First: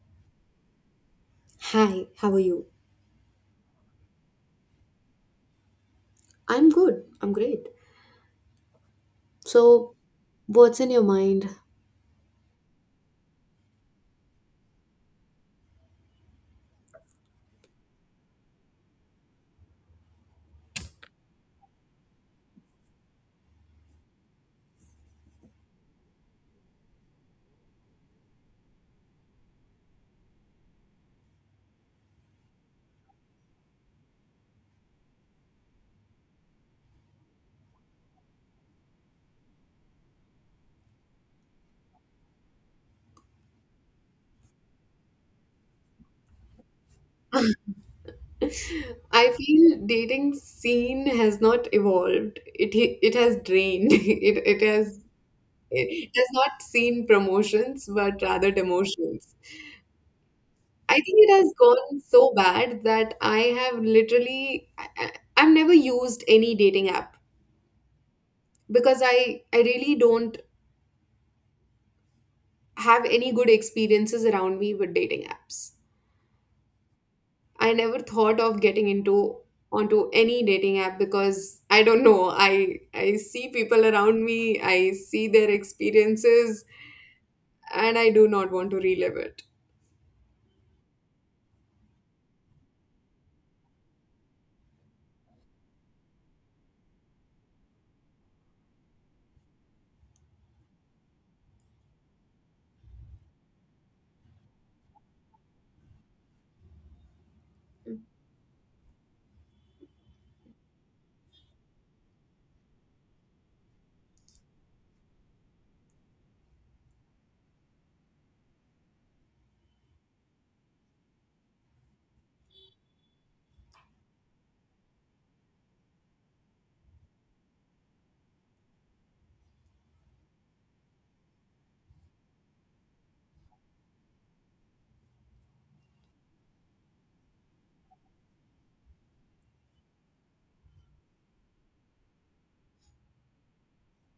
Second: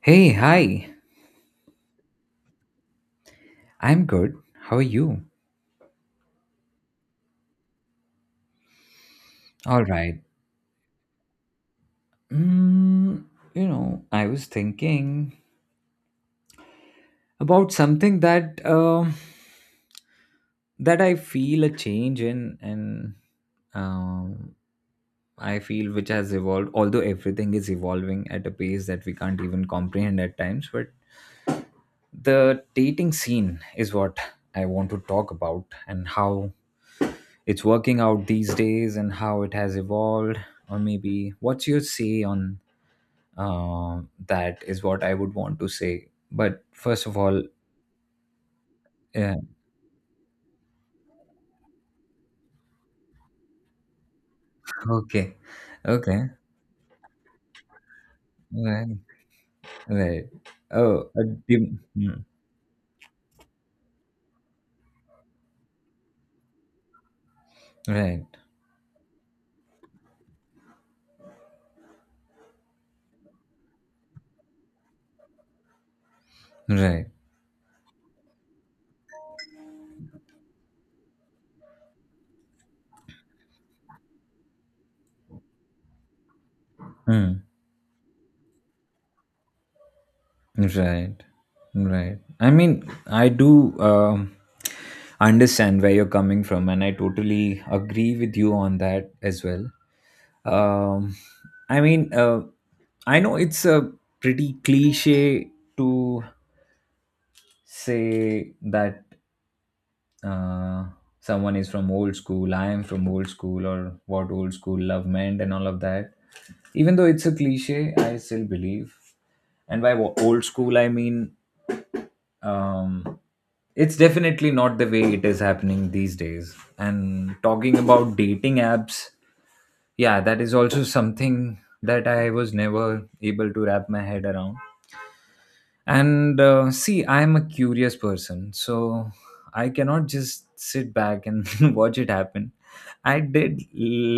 Hey, hi. Hi, how are you? I'm good. How are you? I'm good. I'm great. All So, right. what's in your mind? Mm, you know, I was thinking about something that that I feel a change in, and um, I feel which has evolved. Although everything is evolving at a pace that we can't even comprehend at times, but the dating scene is what I want to talk about, and how it's working out these days and how it has evolved or maybe what's your say on uh, that is what I would want to say but first of all. I Yeah. feel dating scene has not evolved. It has drained. It it has Okay. it has Okay, not seen promotions, but rather right, demotions. right. I think Oh, it has gone so bad that I have literally I've never used any dating app right, because I really don't have any good experiences around me with dating apps. right. I never thought of getting into onto any dating app because I don't know. I see people around me, I see their experiences, Hmm, and I do not want to relive it. right, right. I mean, I do, um, understand where you're coming from, and I totally agree with you on that as well. um, I mean, I know it's a pretty cliche to say that uh, someone is from old school, I am from old school, or what old school love meant, and all of that. Even though it's a cliche, I still believe. And by old school, I mean, um, it's definitely not the way it is happening these days. And talking about dating apps, yeah, that is also something that I was never able to wrap my head around. And see, I am a curious person, so I cannot just sit back and watch it happen. I did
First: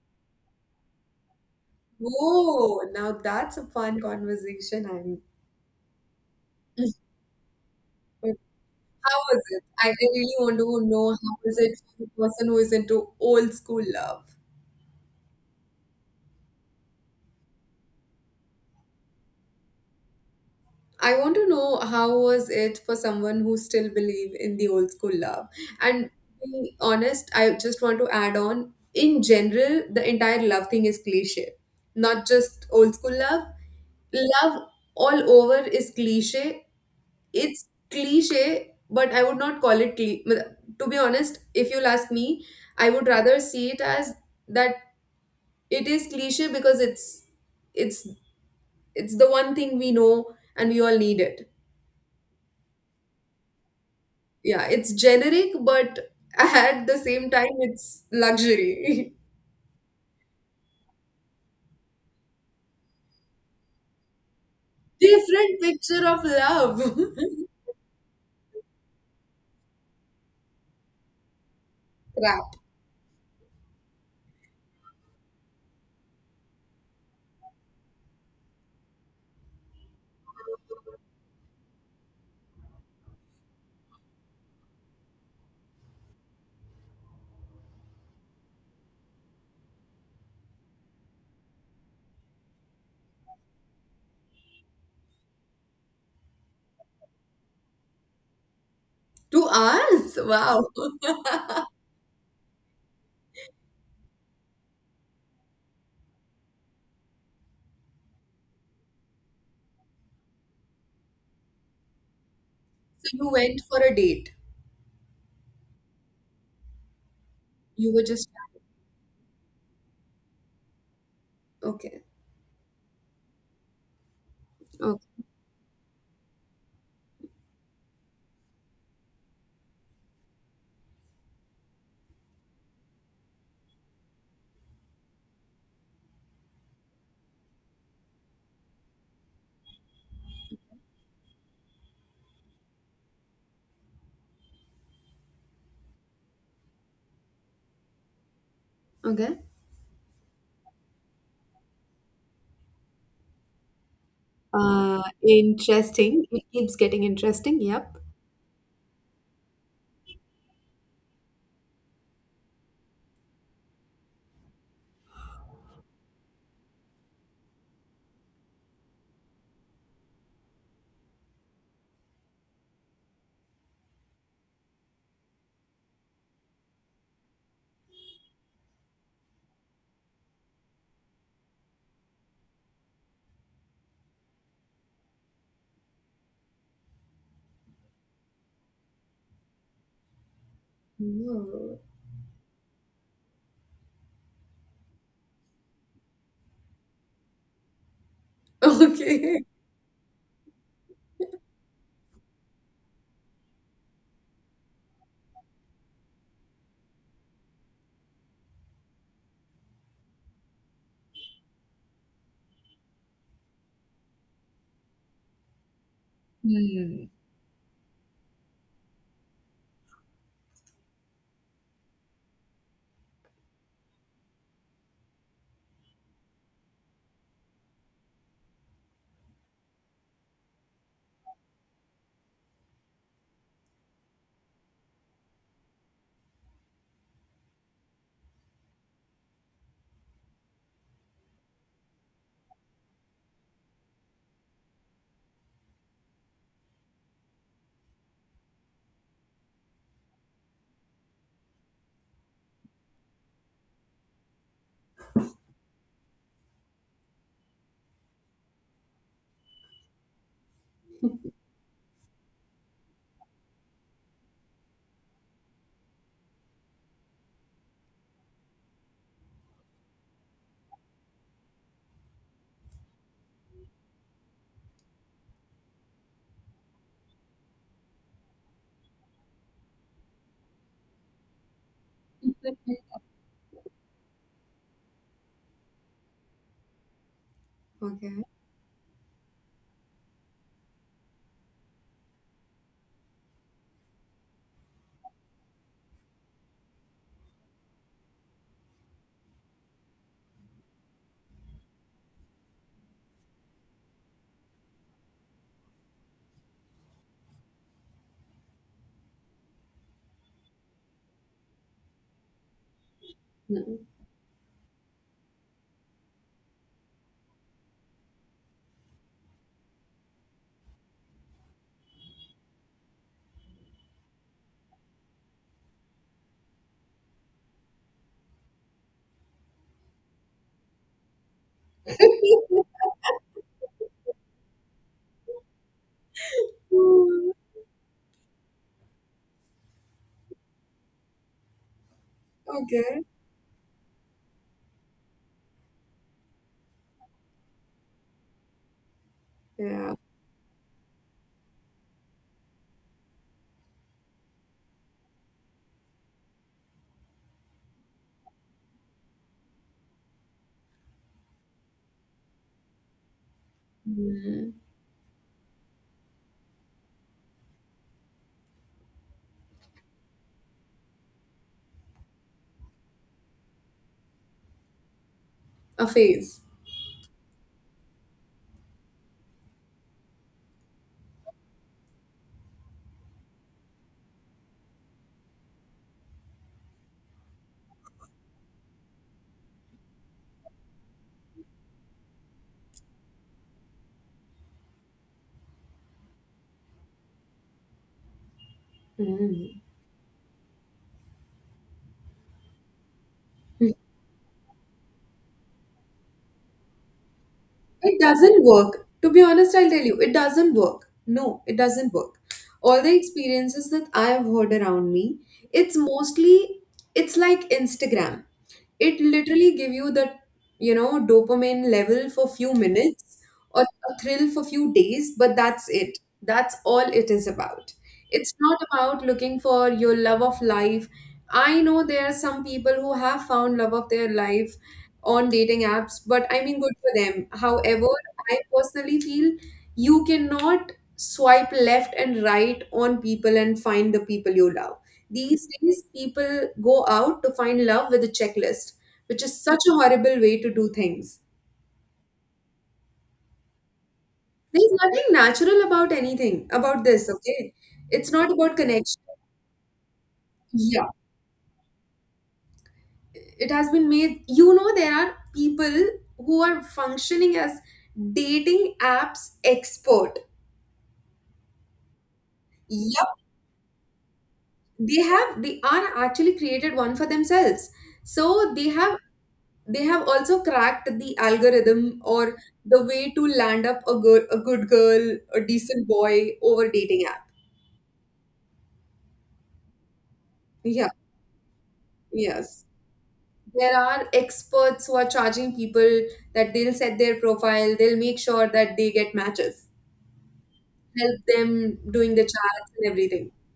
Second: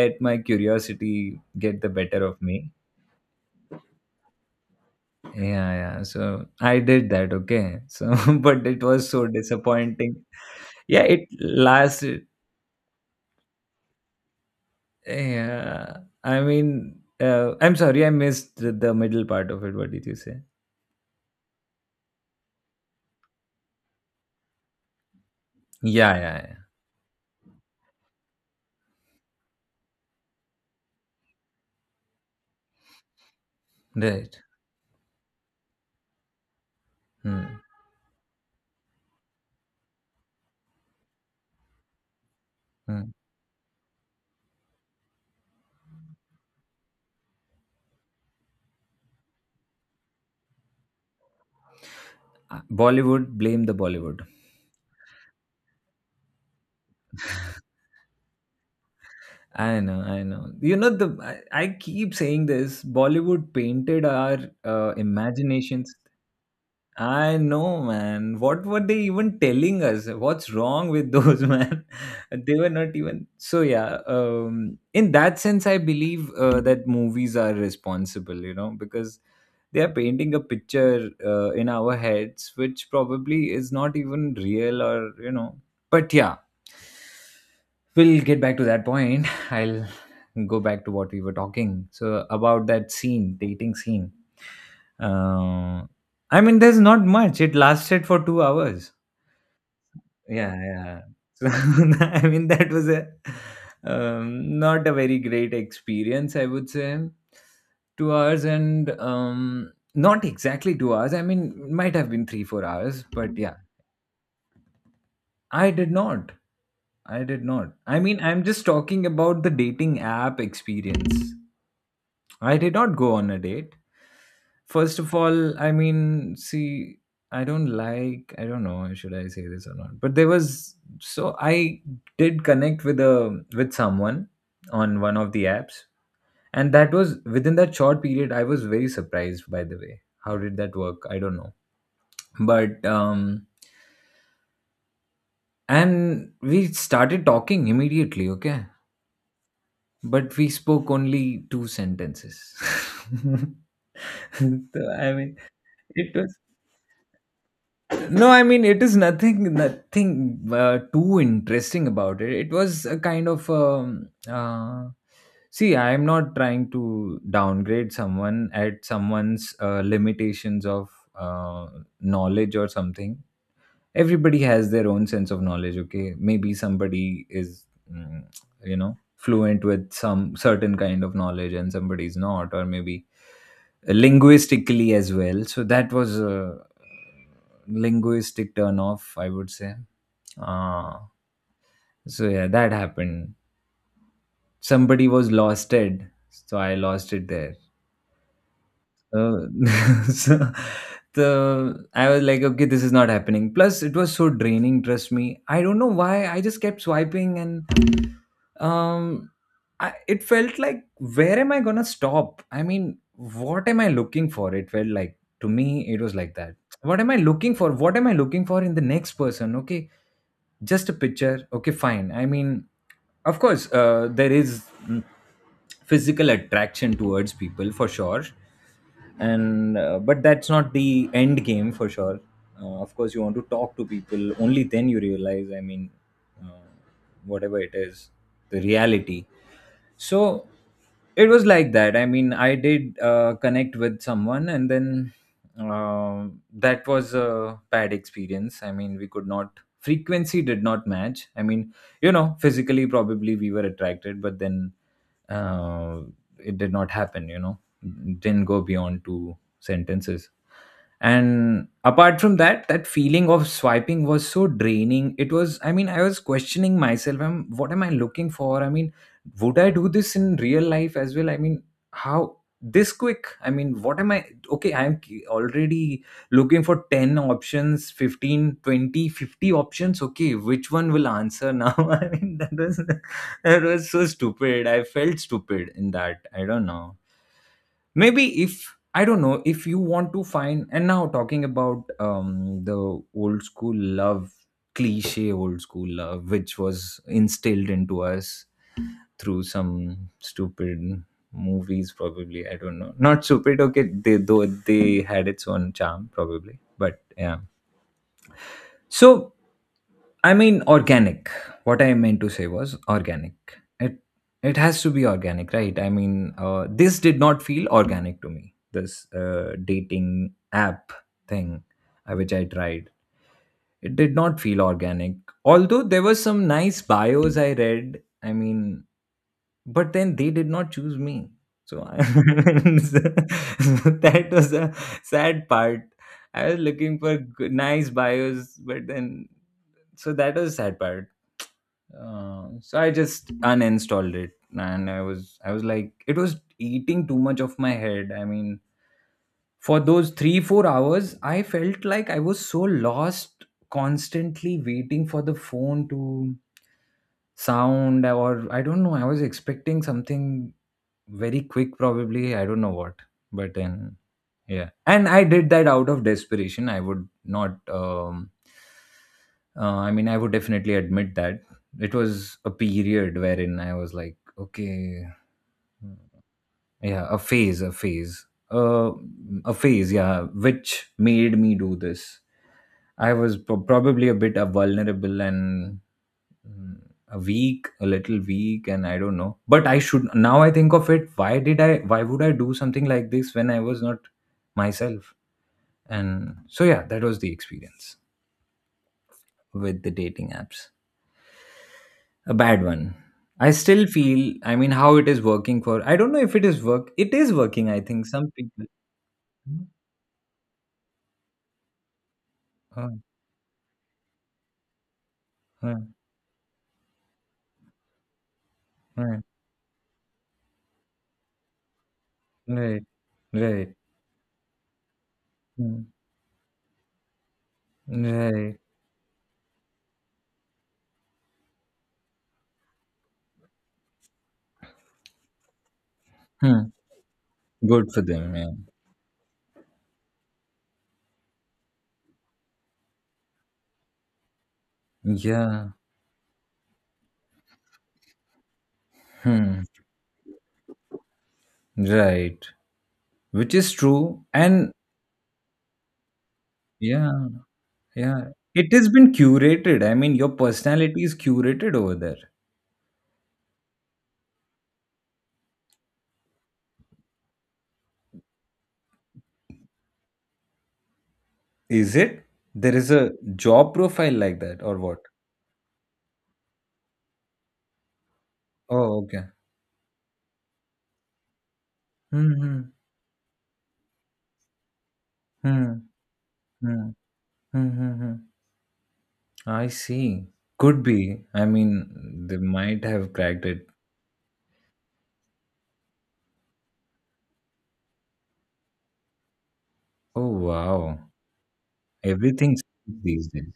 let my curiosity get the better of me. Whoa, now that's a fun conversation. I'm. Yeah, so I did that. Okay, so but it was How so was it? I disappointing. really want to Yeah, know it how is it for lasted. a person who is into old school love. Yeah, I mean, I'm sorry, I missed the middle part of it. What did you say? I want to know how was it for someone who still believe in the old school love. And Yeah, yeah, to yeah. be honest, I just want to add on, in general, the entire love thing is cliche. Not just old school love. Right. Love all over is cliche. Hmm. It's cliche, but I would not call it but, to be honest, if you'll ask me, I would Hmm. rather see it as that it is cliche because it's it's the one thing we know and we all need it. Bollywood, blame the Bollywood. Yeah, it's generic, but at the same time, it's luxury. I know, I know. I keep saying this. Bollywood painted our Different imaginations. picture of love. I know, man. What were they even telling us? What's wrong with those, man? Crap. They were not even. So, yeah, in that sense, I believe that movies are responsible, you know, because they are painting a picture in our heads, which probably is not even real or, you know. But yeah, we'll get back to that point. I'll go back to what we were talking. So, about that scene, dating scene. Uh, I mean, there's not much. It lasted for 2 hours. 2 hours? Yeah, Wow. yeah. So, I mean, that was a, not a very great experience, I would say. 2 hours and not exactly 2 hours. I mean, might have been three, 4 hours, So you but yeah, went for a date. I did not. I did not. You I were mean, just I'm just talking about the dating app experience. okay. I did not go on a date. First of Okay. all, I mean, see, I don't like, I don't know, should I say this or not? But there was, so I did connect with a with someone on one of the apps, and that was within that short period. I was very surprised, by the way. How did that work? I don't know. But and we started talking immediately. Okay, Okay. but we spoke only two sentences. So, I mean, it Interesting. was, It keeps getting interesting. Yep. no, I mean it is nothing, too interesting about it. It was a kind of see. I am not trying to downgrade someone at someone's limitations of uh, knowledge or something. Everybody has their own sense of knowledge, okay? Maybe somebody is, mm, you know, fluent with some certain kind of knowledge, and somebody is not, or maybe linguistically as well. So that was a linguistic turn off, I would say. uh, Oh. so yeah, that happened. Somebody was lost it, so I lost it there. Okay. Uh, so the I was like, okay, this is not happening. Plus, it was so draining. Trust me. I don't know why. I just kept swiping, and um I, it felt like, where am I gonna stop? I mean, what am I looking for? It felt like to me, it was like that. What Hmm. am I looking for? What am I looking for in the next person? Okay, just a picture. Okay, fine. I mean, of course there is, physical attraction towards people for sure, and but that's not the end game for sure. Of course you want to talk to people, only then you realize, I mean, uh, whatever it is, the reality. So it was like that. I mean, I did connect with someone, and then that was a bad experience. I mean, we could not, frequency did not match. I mean, you know, physically probably we were attracted, but then uh, it did not happen, you know. Didn't go beyond two sentences. And apart from that, that feeling of swiping was so draining. It was, I mean, I was questioning myself. I'm, what am I looking for? I mean, would I do this in real life as well? I mean, how this quick? I mean, what am I? Okay, I'm already looking for 10 options, 15, 20, 50 options. Okay, which one will answer now? I mean, that was, so stupid. I felt stupid in that. I don't know. Okay. Maybe if. I don't know if you want to find. And now talking about the old school love, cliche old school love, which was instilled into us through some stupid movies probably, I don't know, not stupid, okay, they though they had its own charm probably, but yeah. So I mean, organic, what I meant to say was organic. No. It has to be organic, right? I mean, this did not feel organic to me, this dating app thing, which I tried. It did not feel organic, although there were some nice bios I read, I mean, but then they did not choose me. So I that was a sad part. I was looking for good, nice bios, but then, so that was a sad part. So I Okay. just uninstalled it, and I was like, it was eating too much of my head. I mean, for Yeah. those 3 4 hours, I felt like I was so lost, constantly waiting for the phone to sound, or I don't know. I was expecting something very quick probably, I don't know what. But then Mm. yeah, and I did that out of desperation. I would not, I mean, I would definitely admit that it was a period wherein I was like, okay, A phase. yeah, a phase, a phase, yeah, which made me do this. I was probably a bit vulnerable and, Mm, a week, a little week, and I don't know, but I should, now I think of it, why did I, why would I do something like this when I was not myself? And so yeah, that was the experience Mm. with the dating apps, a bad one. I still feel, I mean, how it is working for, I don't know if it is work, it is working, I It think some doesn't people. work. To be honest, I'll tell you, it doesn't work. No, it doesn't work. All the Oh, experiences that I have heard around me, it's oh, mostly, it's like Instagram. It right, literally give you the dopamine level for few right, minutes or right. a thrill for few days, but that's Hmm, it. That's all it is about. It's not right. about looking for your love of life. I know there are some people who have found love of their life on dating apps, but I mean, Hmm. good for them. However, Good for them, I yeah, personally feel you cannot swipe left and right on people and find the people you love. These yeah. days, people go out to find love with a checklist, which is such Hmm. a horrible way to do things. Right, which is true. There's And nothing natural about anything about this, yeah, okay? It's yeah. not about It has connection. been curated. I mean, your Yeah, personality is curated over there. it has been made. There are people who are functioning as dating apps expert. Is it? There is Yeah. a job profile like that, or what? They have they are actually created one for themselves, so they have Oh, okay. they have also cracked the algorithm or Hmm. the way to land up a good girl, a Hmm. decent boy over Hmm. dating app. Hmm. Hmm. hmm. I see. Could Yeah, be. I mean, they yes, might have cracked it. there are experts who are charging people that they'll set their profile, they'll make sure that they get matches, Oh, wow. help them doing the Everything's charts and these everything. days.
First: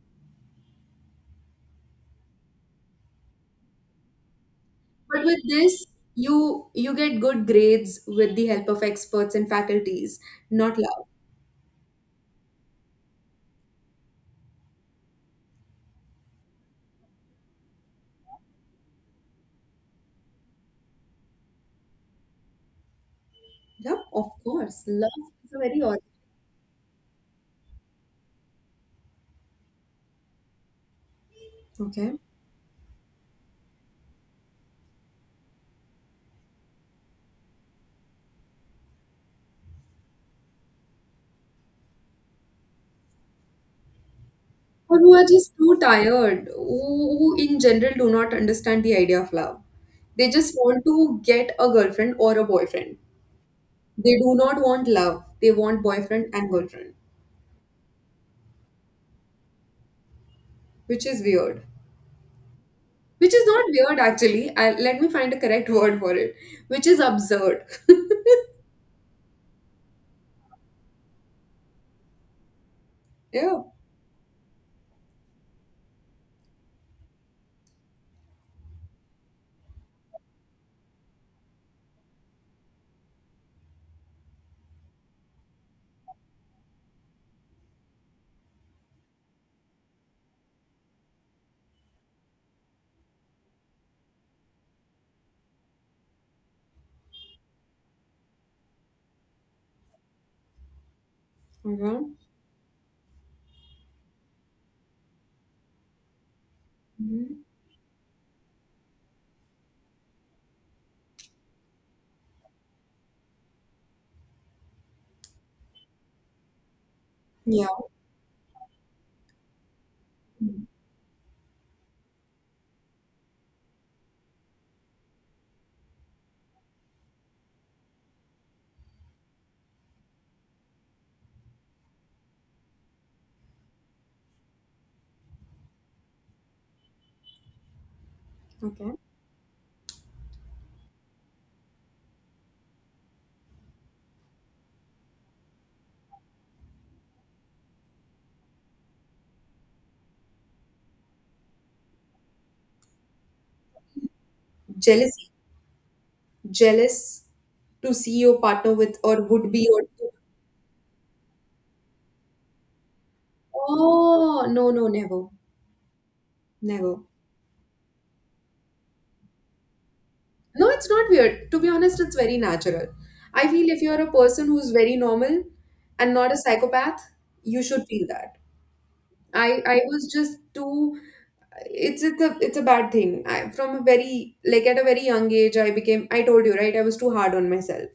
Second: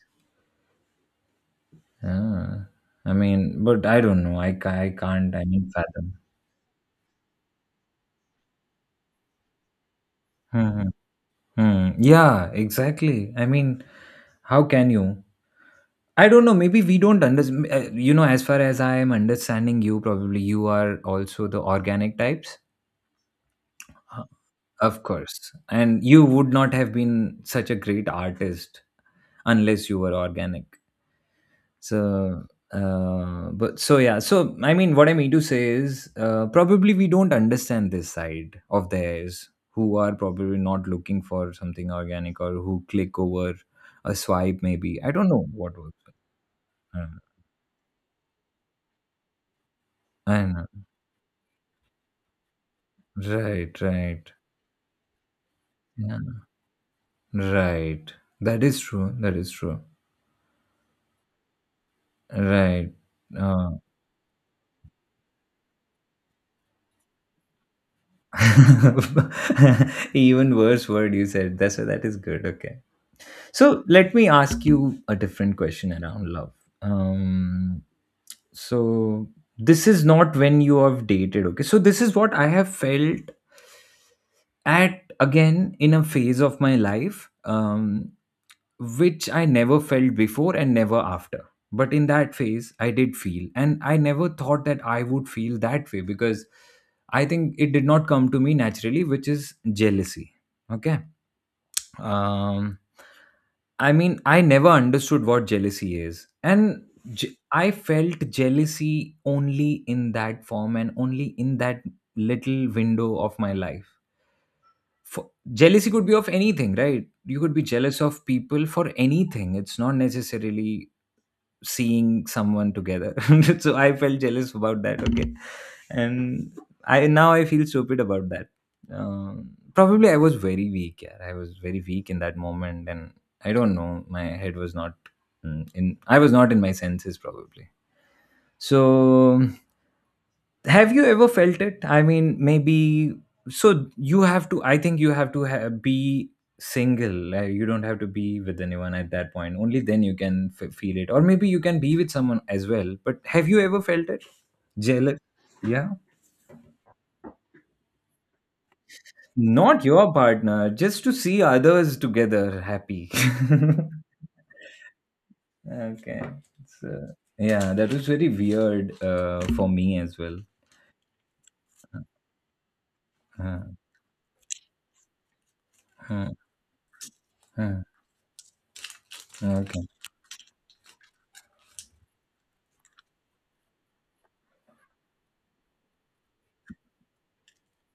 Ah. I mean, but I don't know. I But can't, with I mean, this, fathom. you get good grades with the help of experts and faculties, Hmm. not hmm. luck. Hmm. Yeah, exactly. I mean, how can you? I don't know. Maybe we don't understand. You know, as far as I am understanding you, probably you are also the organic types. Yeah, Uh, of course. Of Love is course. a very odd. And you would not have been such a great artist unless you were organic. Okay. So, but so yeah. So, I mean, what I mean to say is probably we don't understand this side of theirs who are probably not looking for something organic, or who click over a swipe, Or maybe. I who are don't know just too what was. tired, Uh, who in general do not understand the idea of love. They I don't just know. want to get a girlfriend or a boyfriend. Right, They right. do not want love. They want Yeah. boyfriend and girlfriend, Right. That is true. That is true. which is weird. Right. Which is not Uh, weird actually. Let me find a correct word for it, which is absurd. even worse word you said. That's, that is good. Okay. Yeah. So let me ask you a different question around love. Um, so this is not when you have dated. Okay. So this is what I have felt at, again, in a phase of my life, which I never felt before and never after. But in that phase, I did feel, and I never thought that I would feel that way, because I think it did not come to me naturally, which is jealousy. Okay. Okay. Um, I mean, I never understood what jealousy is. And Hmm. I felt jealousy only in that form and only in that little window of my life. For jealousy could be of anything, right? You could be Yeah. jealous of people for anything. It's not Mhm. necessarily seeing someone together. So I felt jealous about that, okay. And I now I feel stupid about that. Probably I was very weak. Yeah, I was very weak in that moment. And I don't know, my head was not in I was not in my senses probably. Okay. So have you ever felt it? I mean, maybe so you have to, I think you have to be single, you don't have to be with anyone at that point. Only then you can feel it. Or maybe you can be with someone as well, but have you ever felt it? Jealous? Jealousy. Yeah. Jealous to see your partner with or would be or. Not your partner, just to see others together happy. Oh, no, no, never, Okay. So never. yeah, that was very weird, for me as well. No, it's not weird. To be honest, it's very natural. I Uh, feel if you're a person who's very normal and uh, not a psychopath, you uh, should feel that. I okay, was just too. It's a bad thing. From a very at a very young age I told you, right? I was too hard on myself.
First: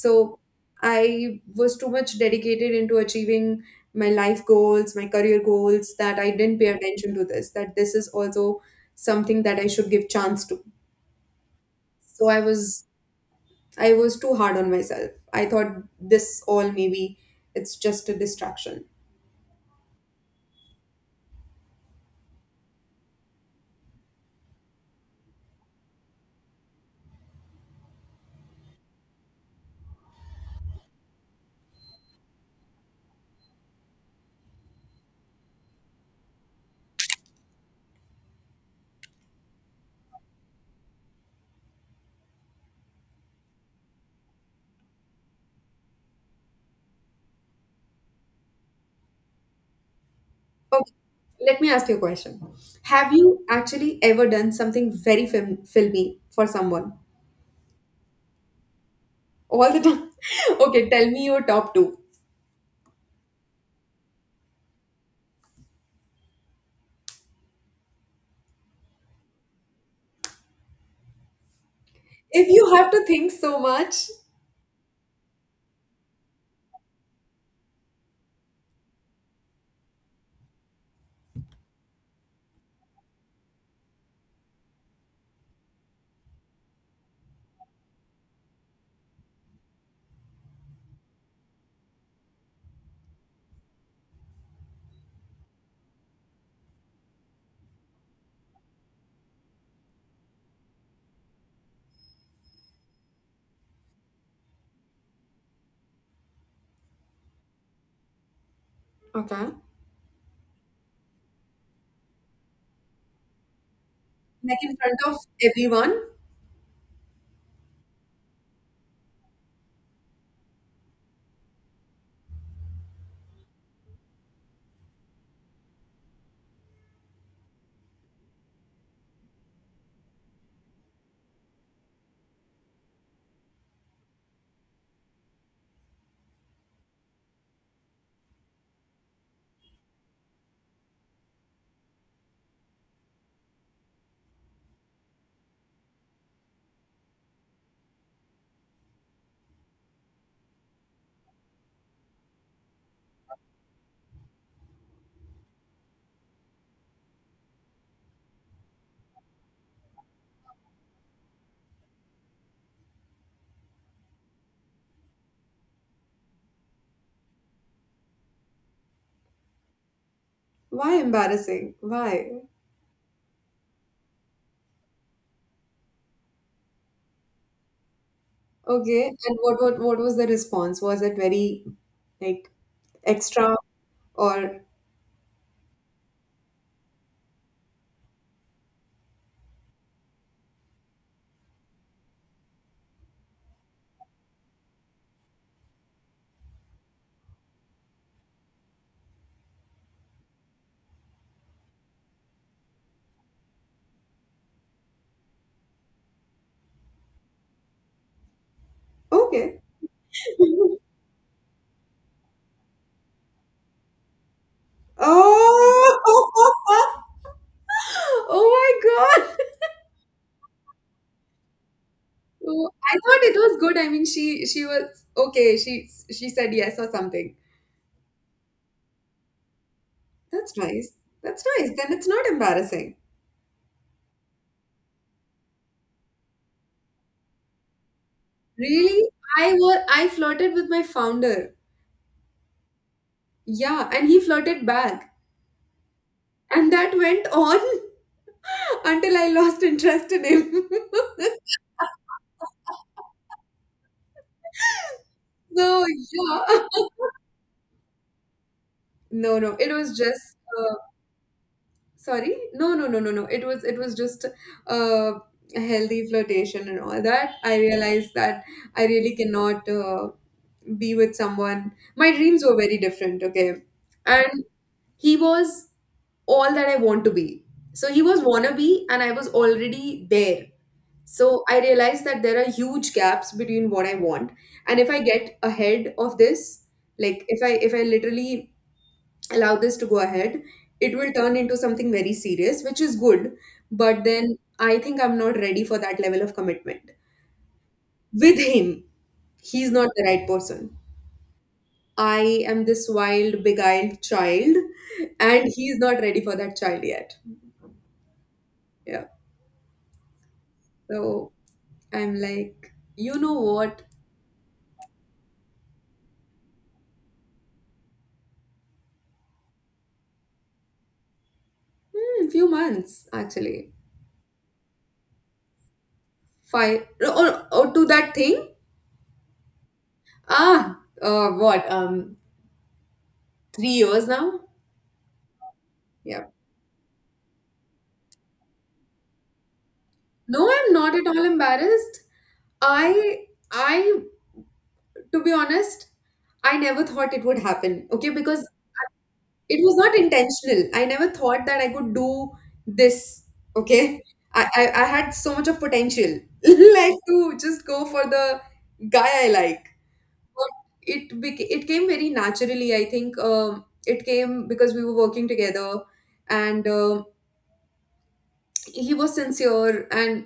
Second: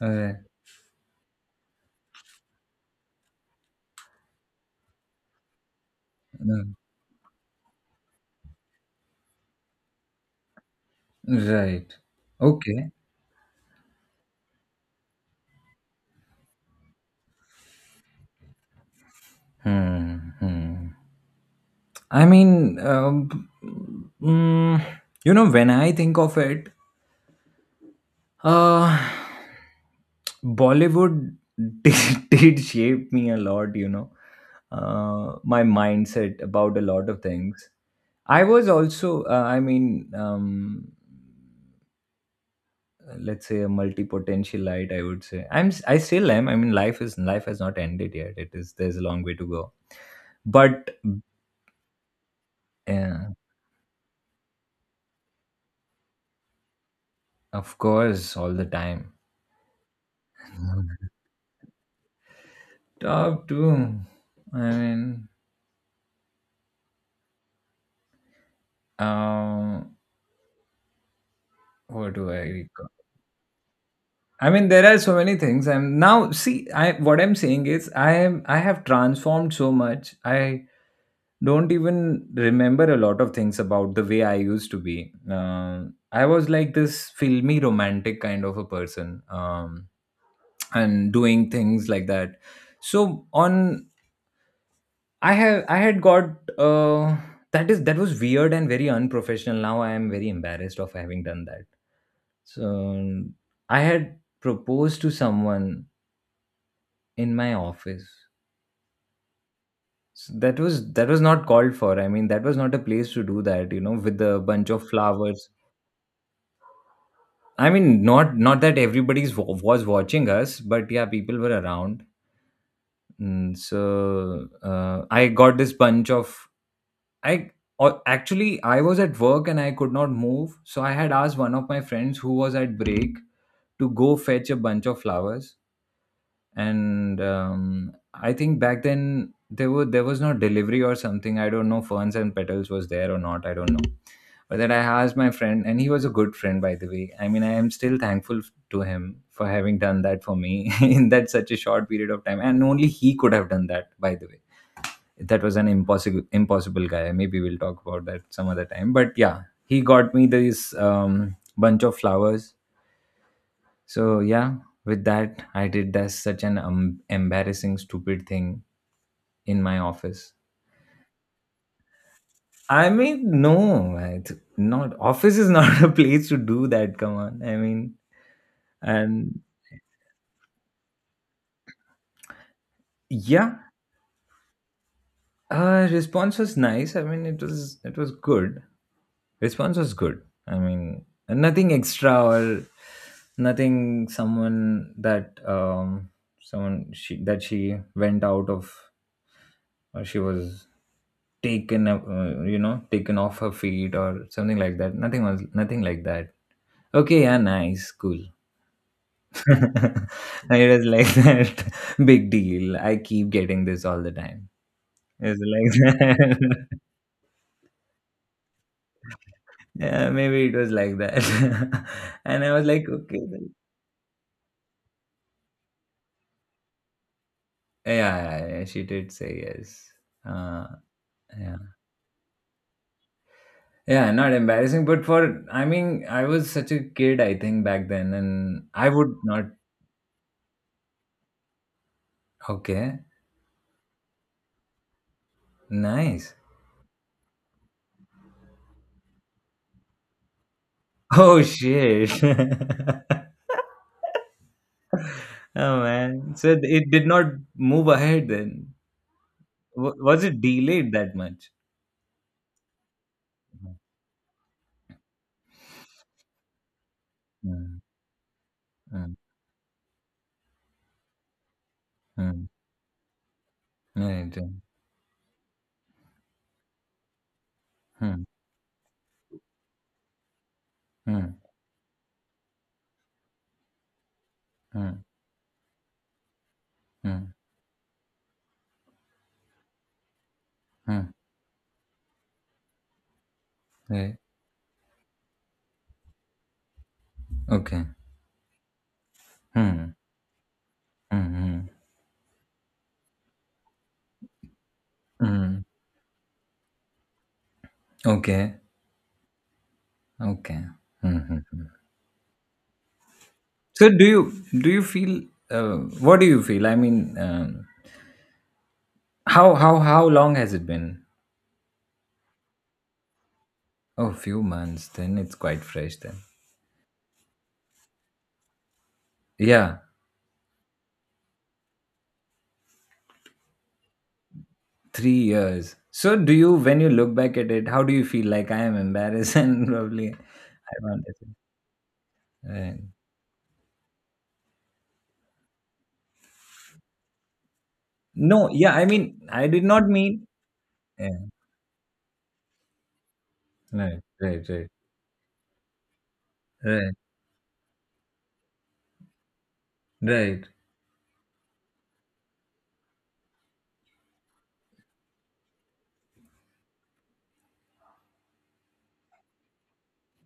all right. I was too much dedicated into achieving my life goals, my career goals, that I didn't pay No. attention to this, that this is also something that I should give chance to. Right. So i was Okay. i was too hard on myself. I thought this all maybe it's just a distraction. Hmm, hmm. I mean, mm, you know, when I think of it, uh, Bollywood did, did shape me a lot, you know, my mindset about a lot of things. I was also, I mean, let's say a multi-potentialite, I would say. I still am. I mean, life is life has not ended yet. It is there's a long way to go. But Okay, let me ask you a question. Have yeah, you actually ever done something very filmy for someone of course, all the time. all the time? Okay, tell me your top two. Top two. I mean, um, what do I If you recall? have to think so much, I mean, there are so many things. I'm now see. I what I'm saying is, I am I have transformed so much. I don't even remember a lot of things about the way I used to be. I was like this filmy romantic kind of a person. And doing things like that so on. I have I had got uh that is that was weird and very unprofessional. Now I am very embarrassed of having done that. So I had proposed to someone in my office. okay, So that was not called for. I mean, that was not a place to do that, you know, with a like bunch in of front of flowers. everyone, I mean, not not that everybody's was watching us, but yeah, people were around. So I got this bunch of I or actually I was at work and I could not move, so I had asked one of my friends who was at break to go fetch a bunch of flowers. And I think back then there were there was no delivery or something. I don't know Ferns and Petals was there or not. I don't know. But then I asked my friend, and he was a good friend, by the way. I mean, I am still thankful to him for having done that for me in that such a short period of time, and only he could have done that, by the way. That was an impossible impossible guy. Maybe we'll talk about that some other time. But yeah, he got me this bunch of flowers. So yeah, with that I did that such an embarrassing stupid thing in my office. why embarrassing? Why? I mean, no, it's not, office is not a place to do that. Come on, I mean. Okay, and And what was the response? Was it very like extra yeah, or response was nice. I mean, it was good. Response was good. I mean, nothing extra or nothing someone that someone she that she went out of or she was taken you know, taken off her feet or something like that. Nothing was nothing like that. Okay, yeah, nice, cool. okay? It was like that, big deal. I keep getting this all the time. It was like that. Oh, oh my God! Yeah, maybe it was like that. And I was So like, I okay. thought it was good. I mean, she was okay. She said yes or something. Yeah, yeah, she did say yes. That's Uh, nice. That's yeah, nice. Then it's not embarrassing. yeah, not embarrassing, but for I mean, I was such a kid, I think back then, and I Really, would not. I flirted with my founder. Okay, Yeah, and he flirted back, nice. and that went on until I lost interest in him. Oh shit. Oh So man, so yeah. it did not move ahead then. No, no, it was Was just it delayed that much? sorry. No, no, no, no, no. It was just uh, a healthy flirtation and all that. I Mm, realized that I really mm, cannot be with someone. My dreams mm, were very different, okay? Right. And he was all that I want to be. So he was wannabe, and I was already there. mm, So I realized that there are huge gaps between what I want. And if I mm, get ahead of this, like mm, if I literally allow this to go ahead, it mm, will turn into something very serious, which is good. But right. then I think I'm not ready for that level of commitment. Okay. With him, he's not Mm, the right person. mm, I am this wild, beguiled child, and mm. he's not ready for that child yet. Okay. Yeah. Okay. So Mhm. I'm like, you know what? So do you feel uh, what do you feel? I mean, how long has it been? Hmm, few months actually. Oh, few months. Then it's quite fresh. Then Five or to that thing. yeah, Ah, what? 3 years now. 3 years. So Yeah. do you when you look back at it, how do you feel? Like I am embarrassed and probably No, I'm I not want at all to. embarrassed. Right. I I To be honest, I never thought it would happen. Okay, because No, yeah. I mean, I it did was not not mean. intentional. I never Yeah. thought that I could do this. Right. Okay. Right. I, Right. I, I had so much of potential, Right. like to just go for the guy I like. Right. But it came very naturally. I think it came because we were working together, and he was sincere. And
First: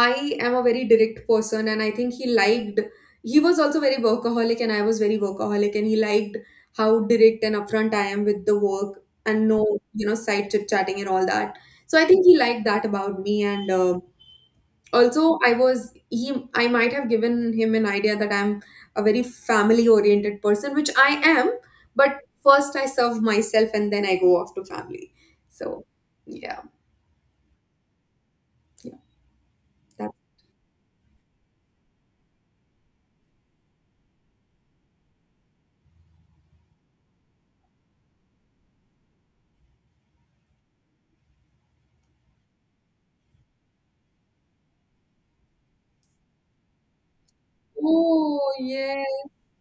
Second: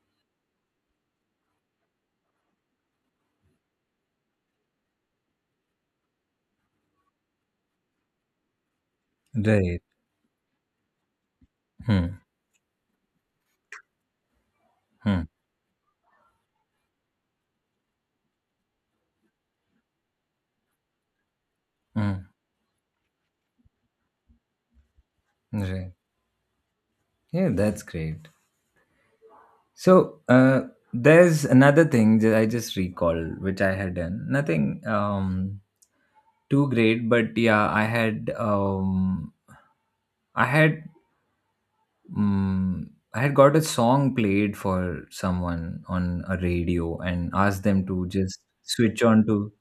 I am a very direct person, and I think he liked. He was also very workaholic, and I was very workaholic, and he liked how direct and upfront I am with the work, and no Right. Side chit chatting and all that. So I Hmm. think he liked that about me. And Hmm. also I was he I might have given him an idea that I'm a very family oriented person, which I am. But Hmm. first I serve myself and then I go off to family. So Right. yeah, Yeah, that's great. yeah. So there's another thing that I just recall, which I had done. Nothing too great, but yeah, I had I had I had got a song played for someone on a radio and asked them to just Oh, switch yes, on to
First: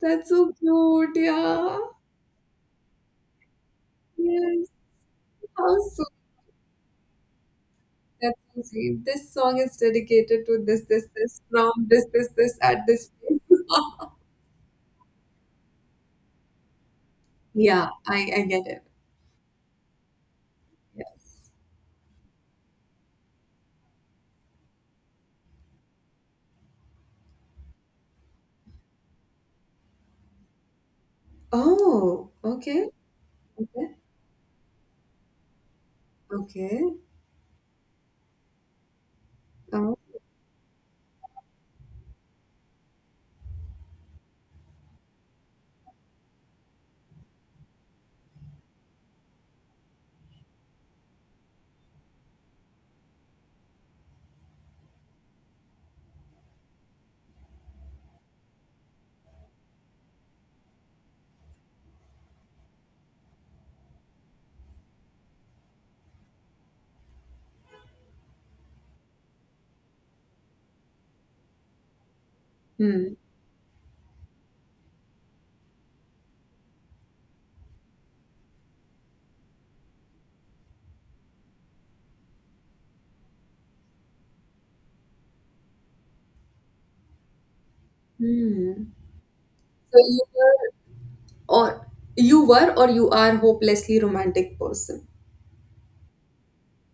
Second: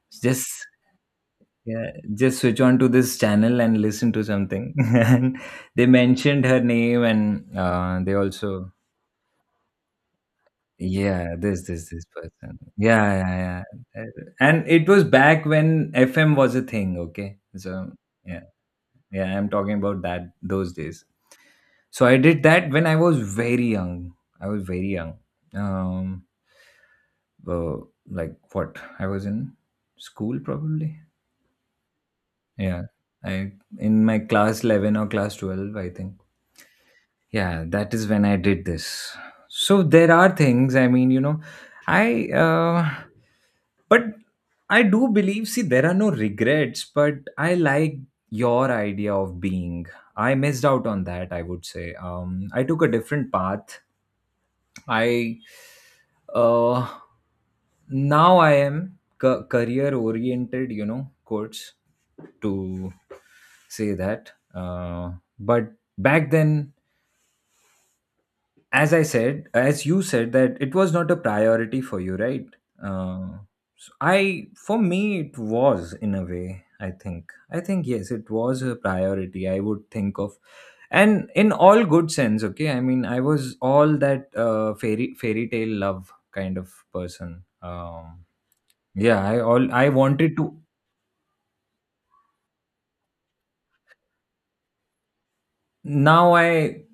that's just so cute. Yeah, yeah just switch on to this channel and listen to yes, something and how they sweet. mentioned her name and they That's so also. sweet. This song is dedicated to this, this, Yeah, this, this from this this, this this, this, person. at this Yeah, place. yeah, yeah. And it was back when FM was a thing, okay? Yeah, So, I yeah. get it. Yeah, I'm talking about that those days. Yes. So I did that when I was very young. I was very young. Um, well, like what? I was in school probably. Oh, Yeah. okay. I Okay. in my class 11 or class 12, I think. Okay. Yeah, that is when I did this. So Oh. there are things, I mean, you know, I, uh, but I do believe, see, there are no regrets, but I like your idea of being. I missed out on that, I would say. I took a different path. I, uh, now I am career oriented, you know, quotes to say that. But back then, as I said, as you said, that it was not a priority for you, right? Hmm. Uh, so I, for me, it was in a way. I think yes, it was a priority. I would think of, and in all good sense. Okay, I mean, I was all that fairy fairy tale love kind of person. Hmm. Yeah, I all I So you wanted to. or you were or you are hopelessly romantic person. Now I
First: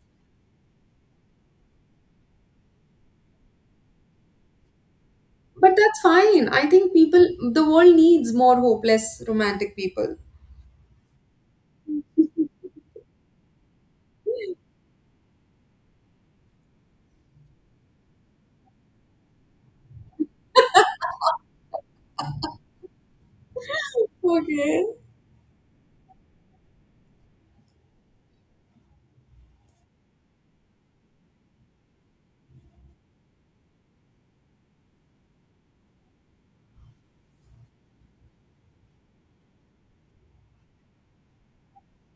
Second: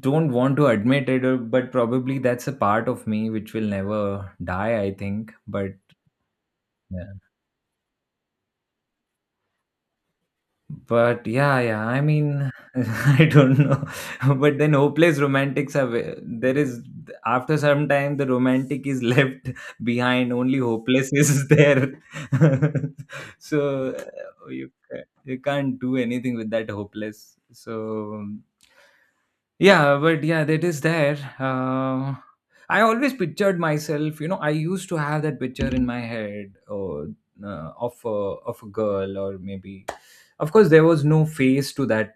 don't want to admit it, but probably that's a part of me which will never die. I think, but. But that's fine. I think Yeah. people, the world needs more hopeless romantic people. But yeah, yeah, I mean, I don't know. But then hopeless romantics are there is after some time the romantic is left behind, only hopeless is there. So you Okay. You can't do anything with that hopeless. So yeah, but yeah, that is there. I always pictured myself, you know, I used to have that picture in my head or, of a girl or maybe, of course, there was no face to that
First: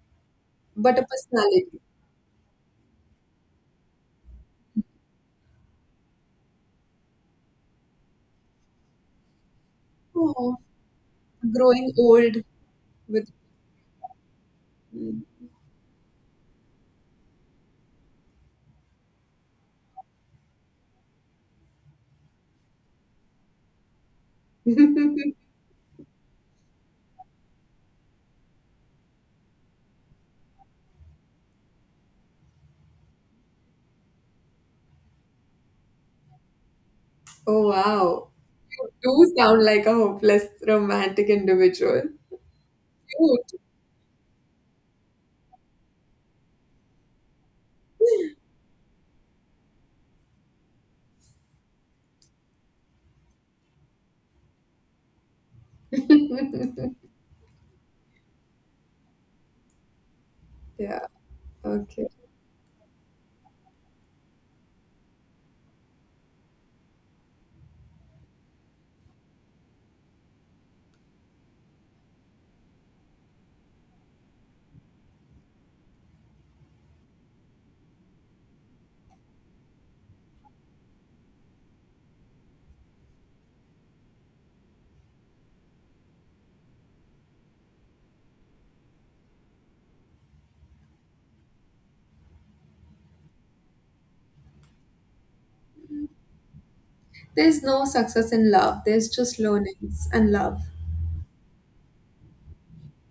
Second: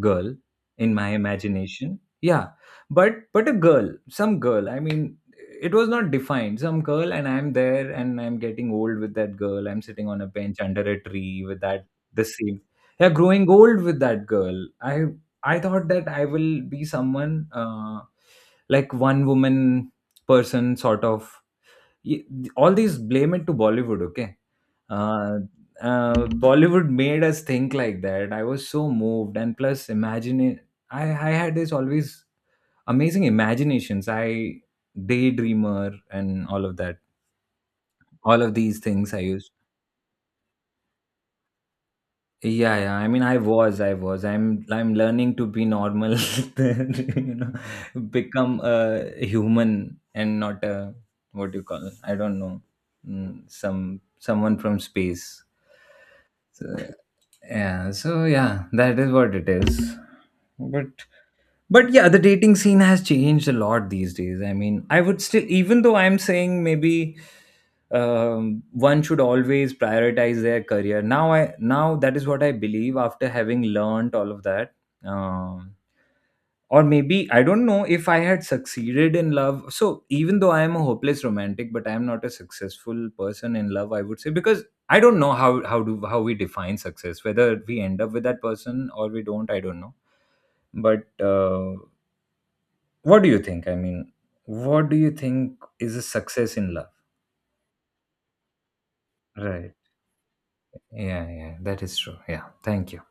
girl in But a my personality. imagination. Yeah, but a girl, some girl, I mean, it was not defined, some girl and I'm there and I'm getting old with that girl, I'm sitting on a Oh, bench under a tree with that growing the old same. Yeah, with growing old with that girl. i you. I thought that I will be someone, like one woman person sort of. y- all these blame it to Bollywood, okay? Uh, uh, Bollywood made us think like that. I was so moved, and plus, imagine it. I had this always amazing imaginations. I daydreamer and all of that. Oh, wow. All of these things I Do used. sound like a hopeless romantic individual. Yeah, yeah. I mean, I Cute. was, I was. I'm learning to be normal, you know, become a human and not a what do you call? It? I don't know, some someone from space. So, yeah, so yeah, that is what it is. But Yeah, but okay. yeah, the dating scene has changed a lot these days. I mean, I would still, even though I'm saying maybe one should always prioritize their career. Now I now that is what I believe after having learned all of that. Um or maybe I don't know if I had succeeded in love. So even though I am a hopeless romantic, but I am not a successful person in love, I would say because I don't know how do how we define success, whether we end up with that person or we don't, I don't know. But uh, what do you think? I mean, what do you think is a success in love? There's no success in love. There's just Right. loneliness and love. Yeah, yeah, that is true, yeah. Thank you.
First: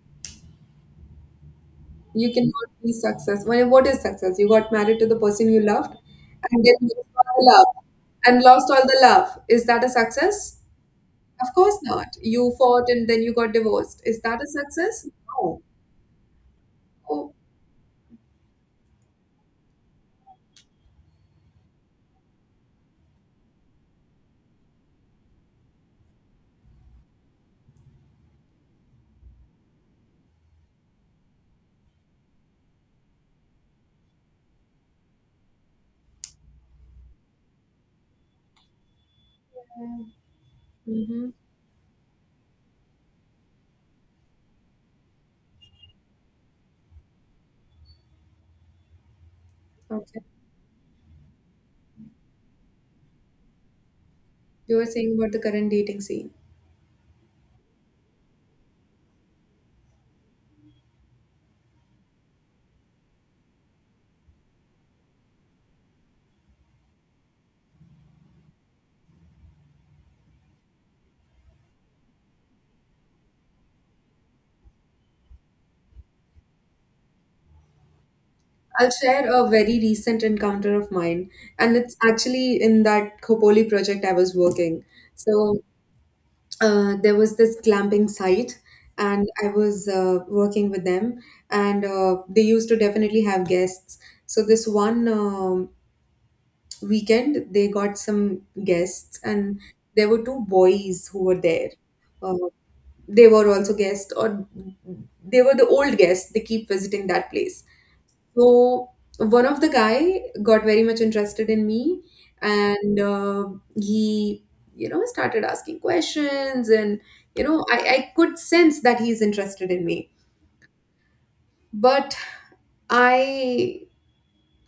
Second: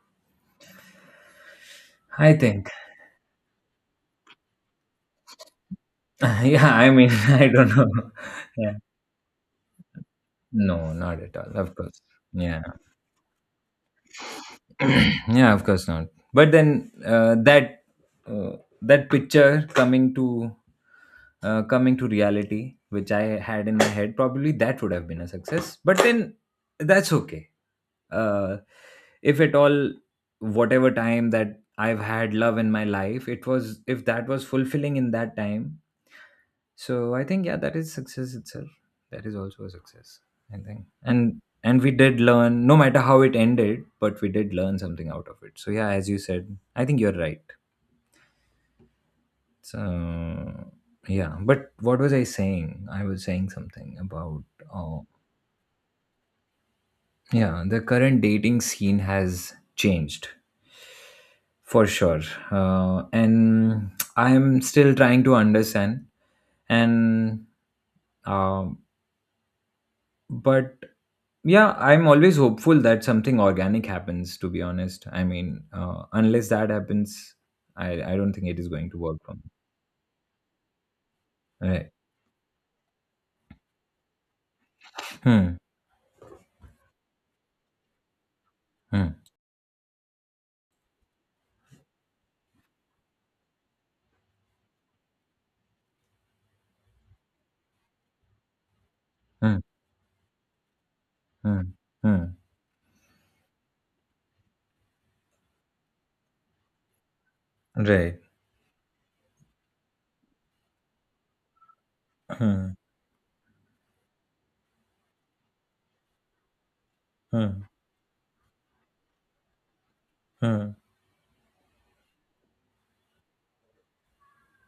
You I think cannot be success. Well, what is success? You got married to the person you loved and yeah, then I mean lost all I the love don't know and lost yeah. all the love. Is that a success? No, not at Of all, of course course. not. You Yeah. fought and then you got divorced. Is that a success? Yeah, No. of course not. But then Oh, that uh, that picture coming to coming to reality which I had in my head probably that would have been a success. But then that's okay. uh, if at all whatever time that I've had love in my life, it was if that was fulfilling in that time, so I think yeah, that is success itself. That is also a success, I think. Mm-hmm. And we did learn, no matter how it ended, but we did learn something out of it. So yeah, as you said, I think you're right. Okay. So yeah, but what was I saying? I was saying something about You were oh saying about the current dating scene. yeah, the current dating scene has changed for sure, and I'm still trying to understand. And um, but yeah, I'm always hopeful that something organic happens, to be honest. I mean, unless that happens, I don't think it is I'll going to work share for a me. very recent encounter of mine, and Right. it's actually in that Khopoli project I was working. Hmm, So there was this glamping site, hmm, and I was working with them, and they used to definitely have guests. So this one weekend, they got some guests, and hmm, there were two boys who were hmm, there. hmm. Uh, they were also guests or they were the old guests they keep visiting that place. Right. So one of the guy got very much interested in me. Hmm, And he started asking questions. And hmm, I could sense that he's interested in me. hmm, But I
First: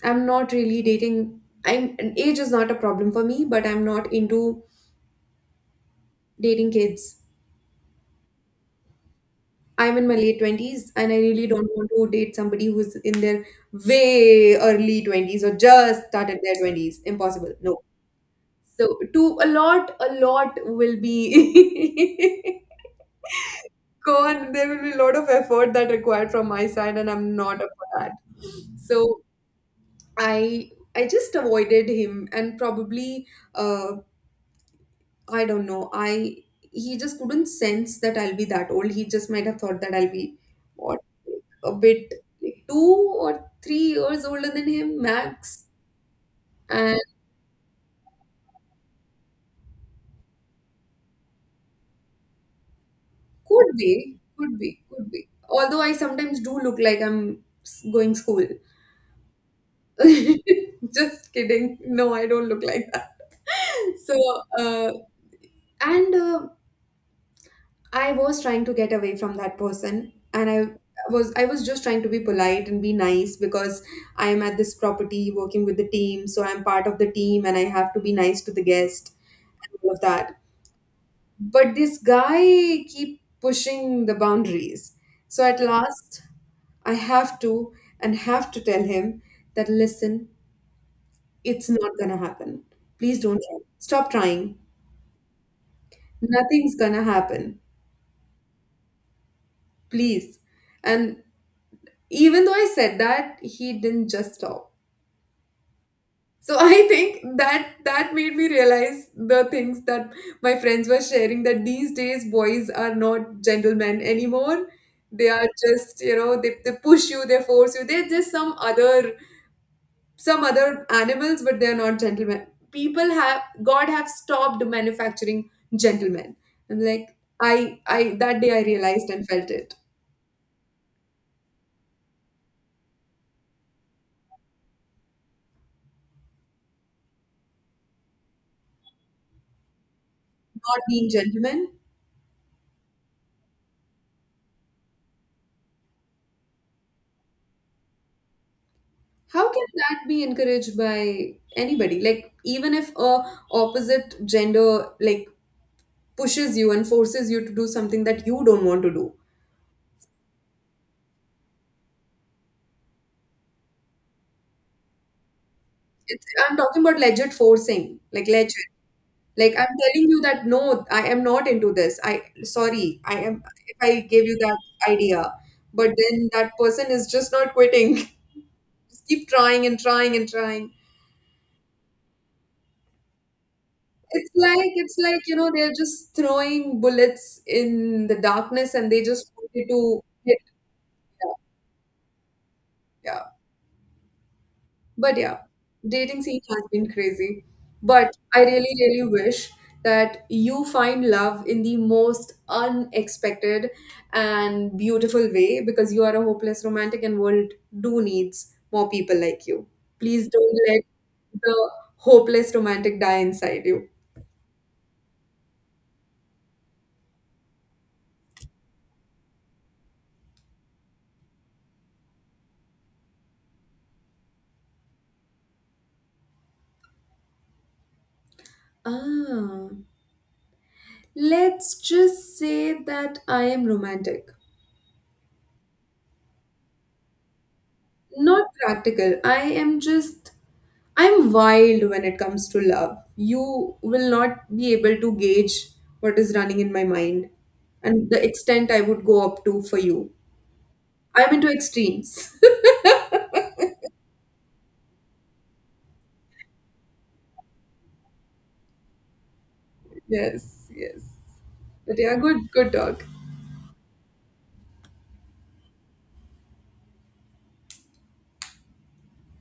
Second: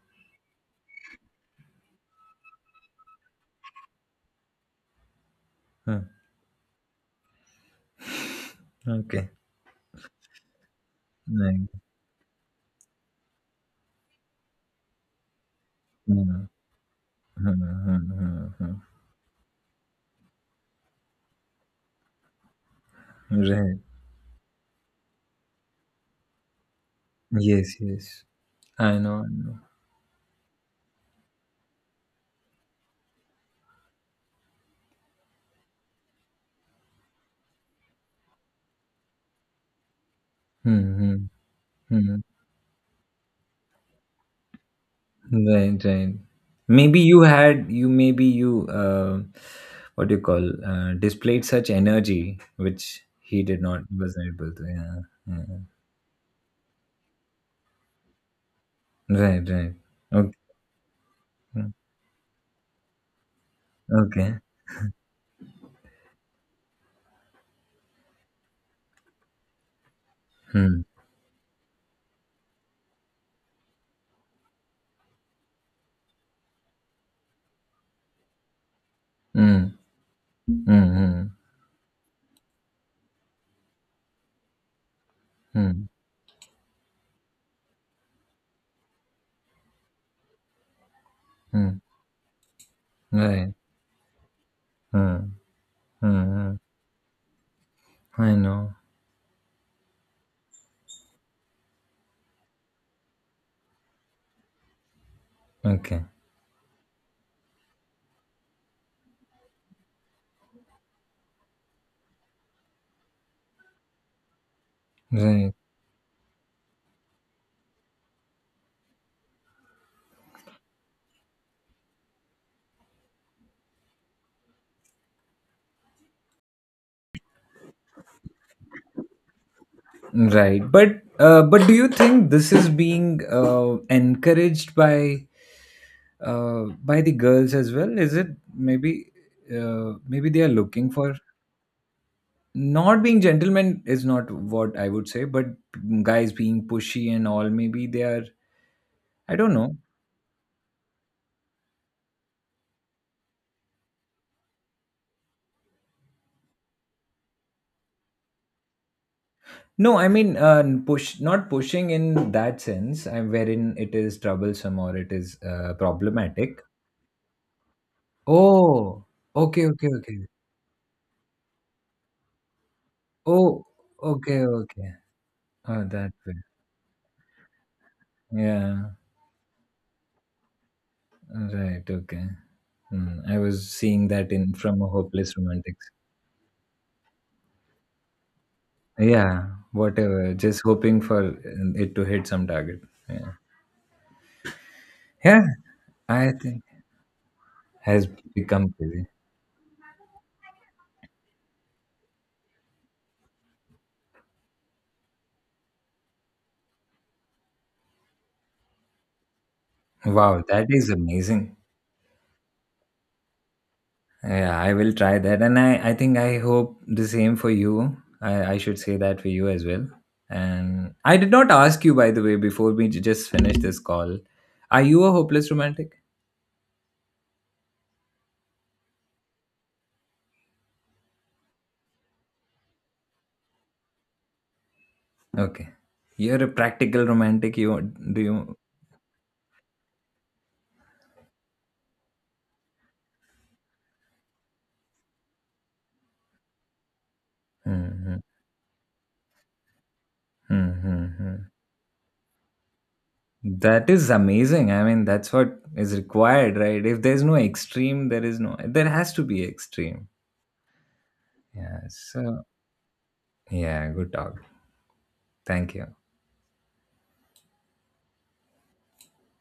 am not really dating. I'm Age is not a problem for me, but I'm not into hmm. dating kids. Okay. I'm in my late 20s and I really don't Right. want to date somebody who's in their way early 20s or just Hmm, started their 20s. Impossible. hmm, No. hmm, hmm, hmm, So, to a lot will be hmm. Right. gone. There will be a lot of effort that required from my side, and I'm not up Yes, for yes. that. I know, So, I know. I I just avoided him and probably uh, I don't know. I He just couldn't sense that I'll be that old. He just might have thought that I'll be what Hmm, hmm, like, a bit hmm. like 2 or 3 years older than him max. Right, right. And Maybe you had you maybe you what do you call displayed such energy which he did could not be, was not able could to. be, Yeah, could be. yeah. Although I sometimes do look like I'm going school. Right, right. Okay, Just kidding. No, I don't look like that. So okay. uh, and I was trying to get away from that person. And I Hmm. was I was just trying to be polite and be nice because I am at this property working with the team, so I'm part of the team and I have to be nice to the guest Hmm. and all of that. Hmm. Hmm. But this guy keep pushing the boundaries. So at Hmm, last I have to and have to tell him that listen, it's hmm. not gonna happen. Please don't Right. try. Stop trying. Hmm. Hmm, hmm. Nothing's gonna happen. I know. Please. And even though I said that, he didn't just stop. Okay. So I think that that made me realize the things that my friends were sharing, that these days boys are not gentlemen anymore, they are Right. just they push you, they force you, they're just some other animals, but they're not gentlemen. People have God have stopped manufacturing gentlemen. I'm like, I that day I realized and felt it. Right. But do you think this is being encouraged by the girls as well? Is it maybe maybe they are Not looking being for gentlemen. not being gentlemen is not what I would say, but guys being pushy and all. Maybe they are. I How don't can know. that be encouraged by anybody? Like even if a opposite gender like pushes you and forces you to do something that you don't want to do. No, I mean push, not pushing in that sense, wherein it is troublesome or it is I'm problematic. talking about legit forcing, like legit. Oh, Like okay, I'm okay, telling you okay. that no, I am not into this. I Sorry, I am Oh, if I gave you okay, that okay. idea, Oh, but that then way. that person is just not quitting. Yeah, Just keep trying and trying and trying. right. Okay. Hmm, I was seeing It's that in like from a it's like, hopeless they're romantic. just throwing bullets in the darkness and they just Yeah, wanted to. Yeah, whatever. Just hoping for it to hit some target. yeah. Yeah. But yeah, Yeah, dating I scene think has been crazy. has But I really, become really crazy. wish that you find love in the most unexpected and beautiful way because you are a hopeless romantic and world do needs more people like you. Please Wow, don't that let is amazing. the hopeless romantic die inside you. Yeah, I will try that. And I think I hope the same for you. I should say that for you as well. And I did not ask you, by the way, before we just finish this call. Are you a hopeless romantic? Ah, let's just say that I am romantic. Okay. You're a practical romantic. You do Not you? practical. I'm wild when it comes to love. You will not be able to gauge what is running in my mind and the extent I would go up to for you. I'm Hmm. into extremes. That is amazing. I mean, that's what is required, right? If there's no extreme, there is no, there has to be extreme. Yes, yes. Yeah. But yeah, So, good, good talk. yeah, good talk. Thank you.